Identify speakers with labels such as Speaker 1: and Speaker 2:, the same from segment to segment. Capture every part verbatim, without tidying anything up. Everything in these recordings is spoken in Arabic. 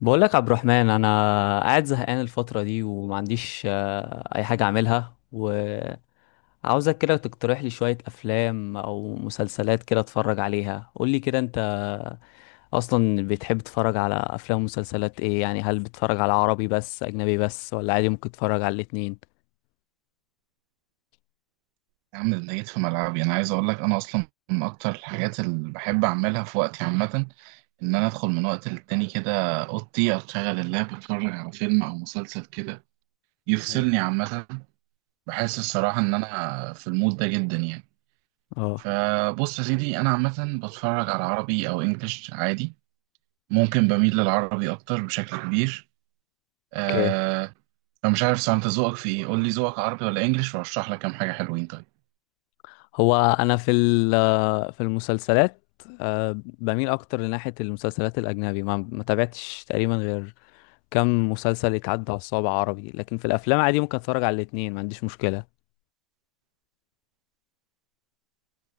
Speaker 1: بقول لك عبد الرحمن، انا قاعد زهقان الفتره دي وما عنديش، آه، اي حاجه اعملها. وعاوزك كده تقترح لي شويه افلام او مسلسلات كده اتفرج عليها. قول لي كده، انت اصلا بتحب تتفرج على افلام ومسلسلات ايه يعني؟ هل بتتفرج على عربي بس، اجنبي بس، ولا عادي ممكن تتفرج على الاتنين؟
Speaker 2: يا عم ده جيت في ملعبي. انا عايز اقول لك انا اصلا من اكتر الحاجات اللي بحب اعملها في وقتي عامه ان انا ادخل من وقت للتاني كده اوضتي، اشغل اللاب، اتفرج على فيلم او مسلسل كده
Speaker 1: مم.
Speaker 2: يفصلني عامه. بحس الصراحه ان انا في المود ده جدا يعني.
Speaker 1: اه.
Speaker 2: فبص يا سيدي، انا عامه بتفرج على عربي او انجليش عادي، ممكن بميل للعربي اكتر بشكل كبير.
Speaker 1: اوكي.
Speaker 2: آه، انا مش عارف سواء انت ذوقك في ايه، قول لي ذوقك عربي ولا انجليش وارشح لك كام حاجه حلوين. طيب
Speaker 1: هو انا في ال- آه، في المسلسلات، آه، بميل اكتر لناحيه المسلسلات الاجنبي. ما ما تابعتش تقريبا غير كم مسلسل يتعدى على الصوابع عربي، لكن في الافلام عادي ممكن اتفرج على الاثنين، ما عنديش مشكله.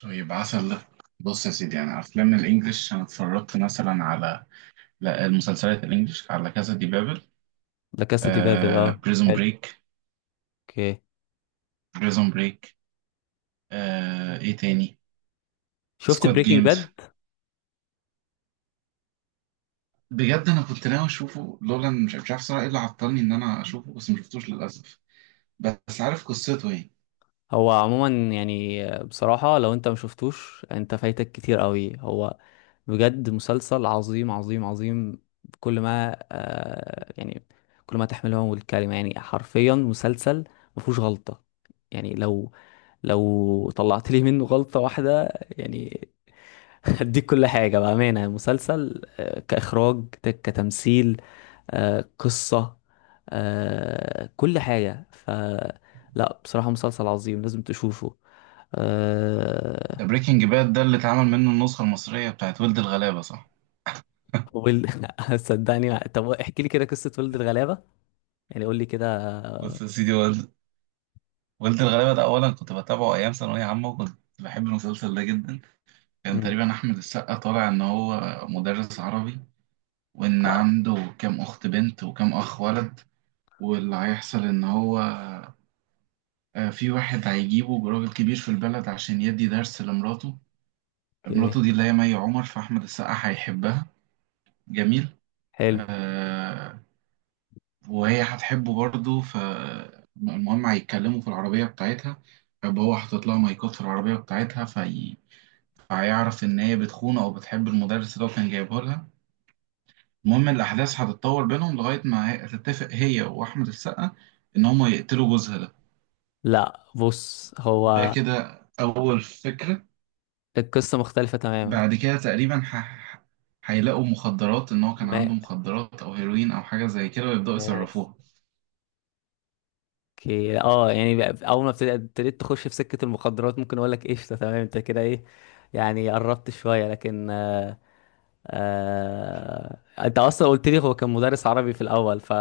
Speaker 2: طيب، عسل ده. بص يا سيدي، يعني افلام الانجليش انا اتفرجت مثلا على، لا، المسلسلات الانجليش، على كذا دي بابل،
Speaker 1: لا، كاسا دي بابل،
Speaker 2: آه،
Speaker 1: اه.
Speaker 2: بريزون
Speaker 1: حلو.
Speaker 2: بريك.
Speaker 1: اوكي.
Speaker 2: بريزون بريك آه، ايه تاني،
Speaker 1: شفت
Speaker 2: سكواد
Speaker 1: بريكنج
Speaker 2: جيمز.
Speaker 1: باد؟
Speaker 2: بجد انا كنت ناوي اشوفه لولا إن مش مش عارف صراحه ايه اللي عطلني ان انا اشوفه، بس ما شفتوش للاسف. بس عارف قصته ايه.
Speaker 1: هو عموما يعني بصراحه، لو انت ما شفتوش انت فايتك كتير قوي. هو بجد مسلسل عظيم عظيم عظيم. كل ما آه يعني كل ما تحمله الكلمه، يعني حرفيا مسلسل ما فيهوش غلطه. يعني لو لو طلعت لي منه غلطه واحده يعني هديك كل حاجة بأمانة. مسلسل، آه، كإخراج، ت- كتمثيل، آه، قصة، آه، كل حاجة. ف لا بصراحة مسلسل عظيم، لازم تشوفه آه،
Speaker 2: ده بريكنج باد ده اللي اتعمل منه النسخه المصريه بتاعت ولد الغلابه، صح؟
Speaker 1: ويل صدقني. طب احكي لي كده قصة ولد الغلابة، يعني قول لي كده.
Speaker 2: بص يا سيدي، هو ولد الغلابة ده أولا كنت بتابعه أيام ثانوية عامة وكنت بحب المسلسل ده جدا. كان
Speaker 1: مم.
Speaker 2: تقريبا أحمد السقا طالع إن هو مدرس عربي، وإن
Speaker 1: آه.
Speaker 2: عنده كام أخت بنت وكام أخ ولد. واللي هيحصل إن هو، آه، في واحد هيجيبه راجل كبير في البلد عشان يدي درس لمراته.
Speaker 1: اوكي.
Speaker 2: مراته دي اللي هي مي عمر، فأحمد السقا هيحبها. جميل.
Speaker 1: حلو.
Speaker 2: آه، وهي هتحبه برضه. فالمهم هيتكلموا في العربية بتاعتها، فهو حاطط لها مايكات في العربية بتاعتها، في، فهيعرف إن هي بتخونه أو بتحب المدرس اللي هو كان جايبه لها. المهم الأحداث هتتطور بينهم لغاية ما هي- هتتفق هي وأحمد السقا إن هما يقتلوا جوزها ده.
Speaker 1: لا بص،
Speaker 2: ده
Speaker 1: هو
Speaker 2: كده أول فكرة.
Speaker 1: القصة مختلفة تماما.
Speaker 2: بعد كده تقريبا ح... هيلاقوا مخدرات، إن هو كان
Speaker 1: ما
Speaker 2: عنده مخدرات أو هيروين أو حاجة زي كده، ويبدأوا
Speaker 1: ماشي.
Speaker 2: يصرفوها.
Speaker 1: اوكي اه. يعني بقى- اول ما ابتديت ابتديت تخش في سكة المخدرات، ممكن اقول لك قشطة تمام، انت كده ايه يعني قربت شوية، لكن آه آه انت اصلا قلت لي هو كان مدرس عربي في الاول، ف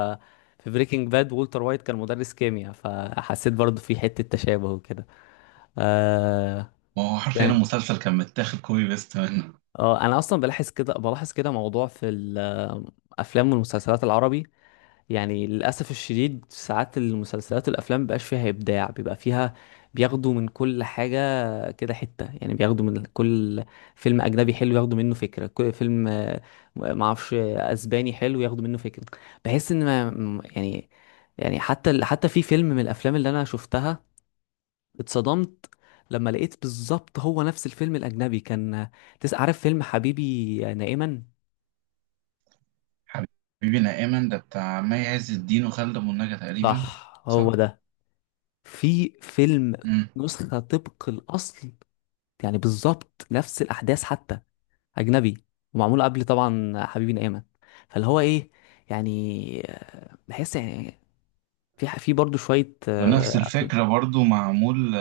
Speaker 1: في بريكنج باد والتر وايت كان مدرس كيمياء، فحسيت برضو في حتة تشابه وكده آه
Speaker 2: ما هو حرفيا
Speaker 1: ثاني
Speaker 2: المسلسل كان متاخد كوبي بيست منه.
Speaker 1: اه، انا اصلا بلاحظ كده، بلاحظ كده موضوع في الافلام والمسلسلات العربي. يعني للأسف الشديد ساعات المسلسلات والأفلام مبيبقاش فيها إبداع، بيبقى فيها بياخدوا من كل حاجة كده حتة. يعني بياخدوا من كل فيلم أجنبي حلو ياخدوا منه فكرة، كل فيلم آه، معرفش، آه، أسباني حلو ياخدوا منه فكرة. بحس إن ما م- يعني، يعني حتى ال- حتى في فيلم من الأفلام اللي أنا شفتها اتصدمت لما لقيت بالظبط هو نفس الفيلم الأجنبي. كان تس- عارف فيلم حبيبي نائما؟
Speaker 2: حبيبنا أيمن ده بتاع مي عز الدين وخالد أبو النجا تقريبا.
Speaker 1: صح، هو
Speaker 2: صح؟
Speaker 1: ده. في فيلم
Speaker 2: مم.
Speaker 1: نسخة طبق الأصل، يعني بالظبط نفس الأحداث، حتى أجنبي ومعمول قبل طبعا حبيبي نقامة. فاللي هو إيه يعني، آه، بحس يعني في ح- في برضه شوية
Speaker 2: ونفس
Speaker 1: آه، أفلام،
Speaker 2: الفكرة برضو معمول،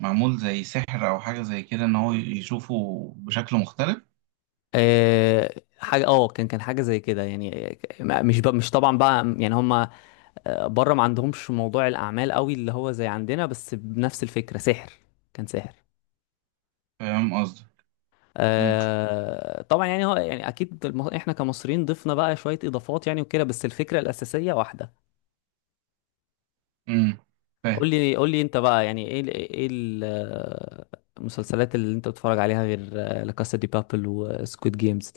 Speaker 2: معمول زي سحر او حاجه زي كده، ان هو يشوفه بشكل مختلف.
Speaker 1: آه، حاجة اه، كان كان حاجة زي كده يعني. آه، ما- مش بقى، مش طبعا بقى يعني هما، آه، بره ما عندهمش موضوع الأعمال قوي اللي هو زي عندنا، بس بنفس الفكرة سحر، كان سحر.
Speaker 2: فاهم قصدي. امم
Speaker 1: آه طبعا، يعني هو يعني اكيد الم- احنا كمصريين ضفنا بقى شويه اضافات يعني وكده، بس الفكره الاساسيه واحده.
Speaker 2: امم فاهم.
Speaker 1: قول لي قول لي انت بقى يعني ايه ال- ايه ال- آه، المسلسلات اللي انت بتتفرج عليها غير آه، لا كاسا دي بابل وسكويد جيمز؟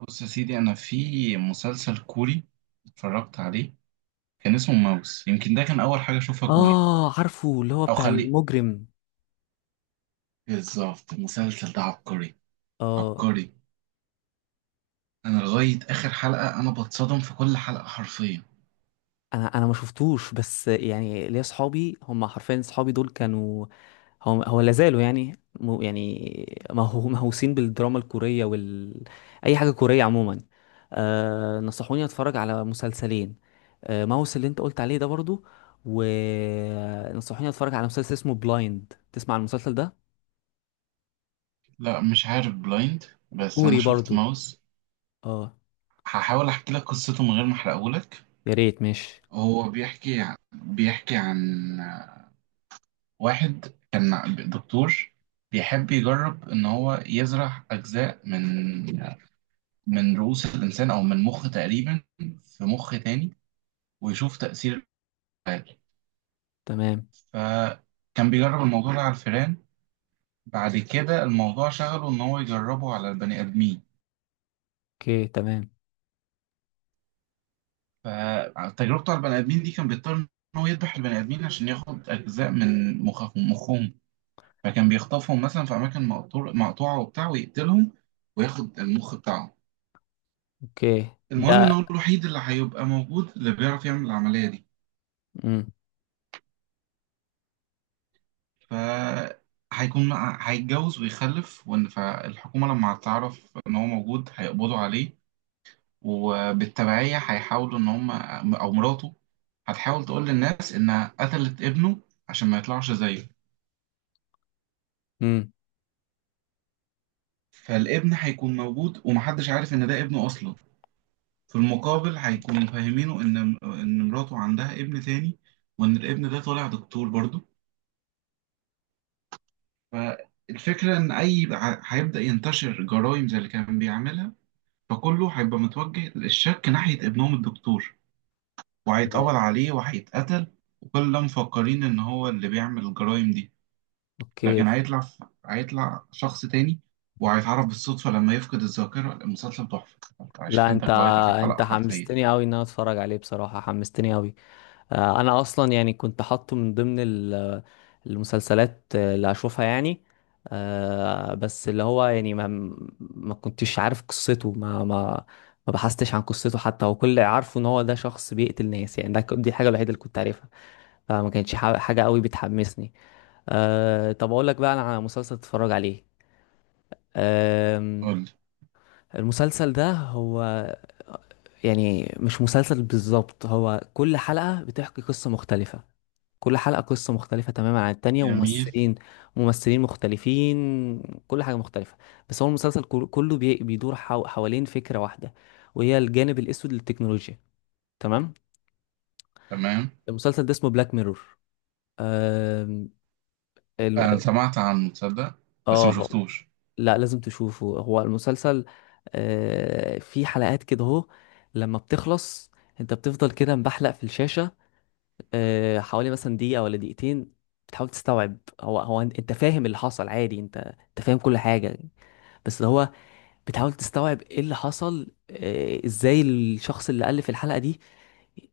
Speaker 2: بص يا سيدي، انا في مسلسل كوري اتفرجت عليه، كان اسمه ماوس. يمكن ده كان اول حاجه اشوفها كوري،
Speaker 1: اه، عارفه، اللي هو
Speaker 2: او
Speaker 1: بتاع
Speaker 2: خليه.
Speaker 1: المجرم.
Speaker 2: بالظبط المسلسل ده عبقري،
Speaker 1: اه،
Speaker 2: عبقري. انا لغايه اخر حلقه انا بتصدم في كل حلقه حرفيا.
Speaker 1: انا انا ما شفتوش، بس يعني ليا صحابي هم حرفيا صحابي دول كانوا، هو هو لا زالوا يعني مو- يعني مهو- مهووسين بالدراما الكورية وال اي حاجة كورية عموما. آه، نصحوني اتفرج على مسلسلين: آه ماوس اللي انت قلت عليه ده برضو، ونصحوني اتفرج على مسلسل اسمه بلايند. تسمع عن المسلسل ده؟
Speaker 2: لا، مش عارف بلايند، بس انا
Speaker 1: كوري
Speaker 2: شفت
Speaker 1: برضو
Speaker 2: ماوس.
Speaker 1: اه.
Speaker 2: هحاول احكي لك قصته من غير ما احرقهولك.
Speaker 1: يا ريت، ماشي.
Speaker 2: هو بيحكي بيحكي عن واحد كان ع- دكتور، بيحب يجرب إن هو يزرع أجزاء من، من رؤوس الإنسان أو من مخ تقريبا، في مخ تاني، ويشوف تأثير العلاج.
Speaker 1: تمام.
Speaker 2: فكان بيجرب الموضوع ده على الفئران. بعد كده الموضوع شغله إن هو يجربه على البني آدمين.
Speaker 1: اوكي تمام.
Speaker 2: فتجربته على البني آدمين دي كان بيضطر إن هو يذبح البني آدمين عشان ياخد أجزاء من مخهم مخهم. فكان بيخطفهم مثلا في أماكن مقطور- مقطوعة وبتاع، ويقتلهم وياخد المخ بتاعهم.
Speaker 1: اوكي
Speaker 2: المهم ان
Speaker 1: ده
Speaker 2: هو الوحيد اللي هيبقى موجود اللي بيعرف يعمل العملية دي.
Speaker 1: امم
Speaker 2: ف، هيكون، هيتجوز ويخلف، وان فالحكومة لما هتعرف ان هو موجود هيقبضوا عليه. وبالتبعية هيحاولوا ان هم، او مراته هتحاول تقول للناس انها قتلت ابنه عشان ما يطلعش زيه.
Speaker 1: امم
Speaker 2: فالابن هيكون موجود ومحدش عارف ان ده ابنه اصلا. في المقابل هيكونوا فاهمينه ان، ان مراته عندها ابن تاني، وان الابن ده طالع دكتور برضه. فالفكرة إن أي ع- هيبدأ ينتشر جرائم زي اللي كان بيعملها، فكله هيبقى متوجه للشك ناحية ابنهم الدكتور، وهيتقبض عليه وهيتقتل، وكل ده مفكرين إن هو اللي بيعمل الجرائم دي.
Speaker 1: اوكي.
Speaker 2: لكن هيطلع ف- هيطلع شخص تاني، وهيتعرف بالصدفة لما يفقد الذاكرة. المسلسل تحفة، أنت
Speaker 1: لا انت
Speaker 2: هشدك لغاية آخر حلقة
Speaker 1: انت
Speaker 2: حرفيا.
Speaker 1: حمستني قوي ان انا اتفرج عليه، بصراحة حمستني قوي. آه، انا اصلا يعني كنت حاطه من ضمن ال- المسلسلات اللي هشوفها يعني. آه، بس اللي هو يعني ما ما كنتش عارف قصته ما ما ما بحثتش عن قصته حتى. هو كل اللي عارفه ان هو ده شخص بيقتل ناس يعني، ده ك- دي الحاجة الوحيدة اللي كنت عارفها، فما كانتش ح- حاجة قوي بتحمسني. أه طب اقول لك بقى انا على مسلسل تتفرج عليه.
Speaker 2: قول.
Speaker 1: المسلسل ده هو يعني مش مسلسل بالظبط، هو كل حلقة بتحكي قصة مختلفة. كل حلقة قصة مختلفة تماما عن التانية،
Speaker 2: جميل.
Speaker 1: وممثلين ممثلين مختلفين، كل حاجة مختلفة. بس هو المسلسل كل- كله بي- بيدور حو- حوالين فكرة واحدة، وهي الجانب الأسود للتكنولوجيا. تمام.
Speaker 2: تمام.
Speaker 1: المسلسل ده اسمه بلاك ميرور.
Speaker 2: أنا سمعت عنه، تصدق، بس ما
Speaker 1: اه.
Speaker 2: شفتوش.
Speaker 1: لا لازم تشوفه. هو المسلسل آه، في حلقات كده اهو لما بتخلص انت بتفضل كده مبحلق في الشاشة آه، حوالي مثلا دقيقة ولا دقيقتين. بتحاول تستوعب، هو هو انت، أنت فاهم اللي حصل عادي، انت انت فاهم كل حاجة، بس اللي هو بتحاول تستوعب ايه اللي حصل. آه، ازاي الشخص اللي ألف الحلقة دي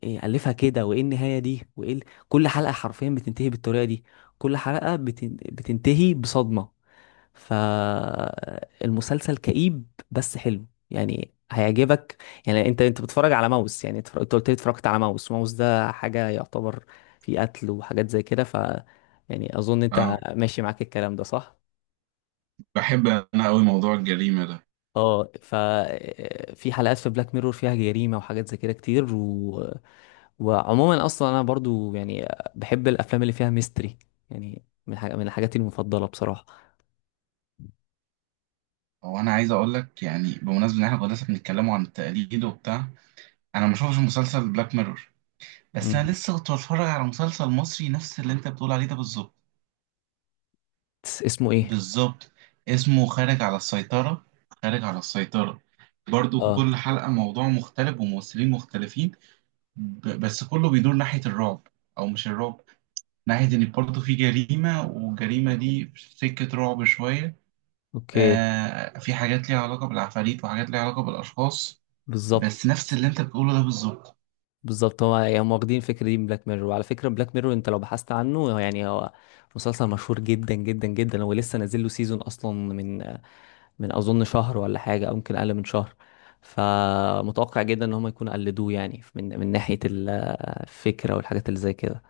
Speaker 1: إيه ألفها كده، وإيه النهاية دي، وإيه ال... كل حلقة حرفيا بتنتهي بالطريقة دي. كل حلقة بتن... بتنتهي بصدمة. فالمسلسل كئيب بس حلو، يعني هيعجبك. يعني انت انت بتتفرج على ماوس يعني، اتفرج- انت قلت لي اتفرجت على ماوس. ماوس ده حاجة يعتبر فيه قتل وحاجات زي كده، ف يعني اظن انت
Speaker 2: أه،
Speaker 1: ماشي معاك الكلام ده صح؟
Speaker 2: بحب أنا أوي موضوع الجريمة ده.
Speaker 1: اه، ف في حلقات في بلاك ميرور فيها جريمة وحاجات زي كده كتير و... وعموما اصلا انا برضو يعني بحب الافلام اللي فيها ميستري، يعني من حاجة من حاجاتي المفضلة بصراحة.
Speaker 2: هو انا عايز اقول لك، يعني بمناسبه ان احنا كنا لسه بنتكلموا عن التقليد وبتاع، انا ما شفتش مسلسل بلاك ميرور، بس
Speaker 1: مم.
Speaker 2: انا لسه كنت بتفرج على مسلسل مصري نفس اللي انت بتقول عليه ده بالظبط.
Speaker 1: اسمه ايه؟
Speaker 2: بالظبط. اسمه خارج على السيطره. خارج على السيطره برضو
Speaker 1: اه.
Speaker 2: كل حلقه موضوع مختلف وممثلين مختلفين. ب- بس كله بيدور ناحيه الرعب، او مش الرعب، ناحيه ان برضو في جريمه، والجريمه دي في سكه رعب شويه.
Speaker 1: اوكي.
Speaker 2: آه، في حاجات ليها علاقه بالعفاريت وحاجات ليها علاقه بالاشخاص.
Speaker 1: بالظبط،
Speaker 2: بس نفس اللي انت بتقوله ده بالظبط.
Speaker 1: بالظبط، هو يعني هم واخدين الفكره دي من بلاك ميرور. وعلى فكره بلاك ميرور انت لو بحثت عنه يعني، هو مسلسل مشهور جدا جدا جدا. هو لسه نازل له سيزون اصلا من من اظن شهر، ولا حاجه، او يمكن اقل من شهر. فمتوقع جدا ان هم يكونوا قلدوه يعني من من ناحيه ال- الفكره والحاجات اللي زي كده.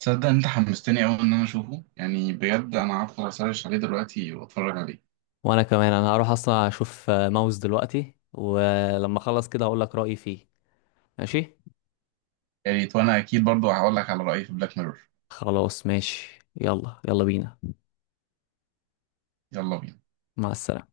Speaker 2: تصدق انت حمستني قوي ان انا اشوفه، يعني بجد انا هدخل اسرش عليه دلوقتي واتفرج عليه.
Speaker 1: وانا كمان، انا هروح اصلا اشوف ماوس دلوقتي، ولما اخلص كده هقول لك رايي فيه. ماشي.
Speaker 2: يا ريت، وانا اكيد برضو هقول لك على رأيي في بلاك ميرور.
Speaker 1: خلاص ماشي، يلا يلا بينا.
Speaker 2: يلا بينا.
Speaker 1: مع السلامه.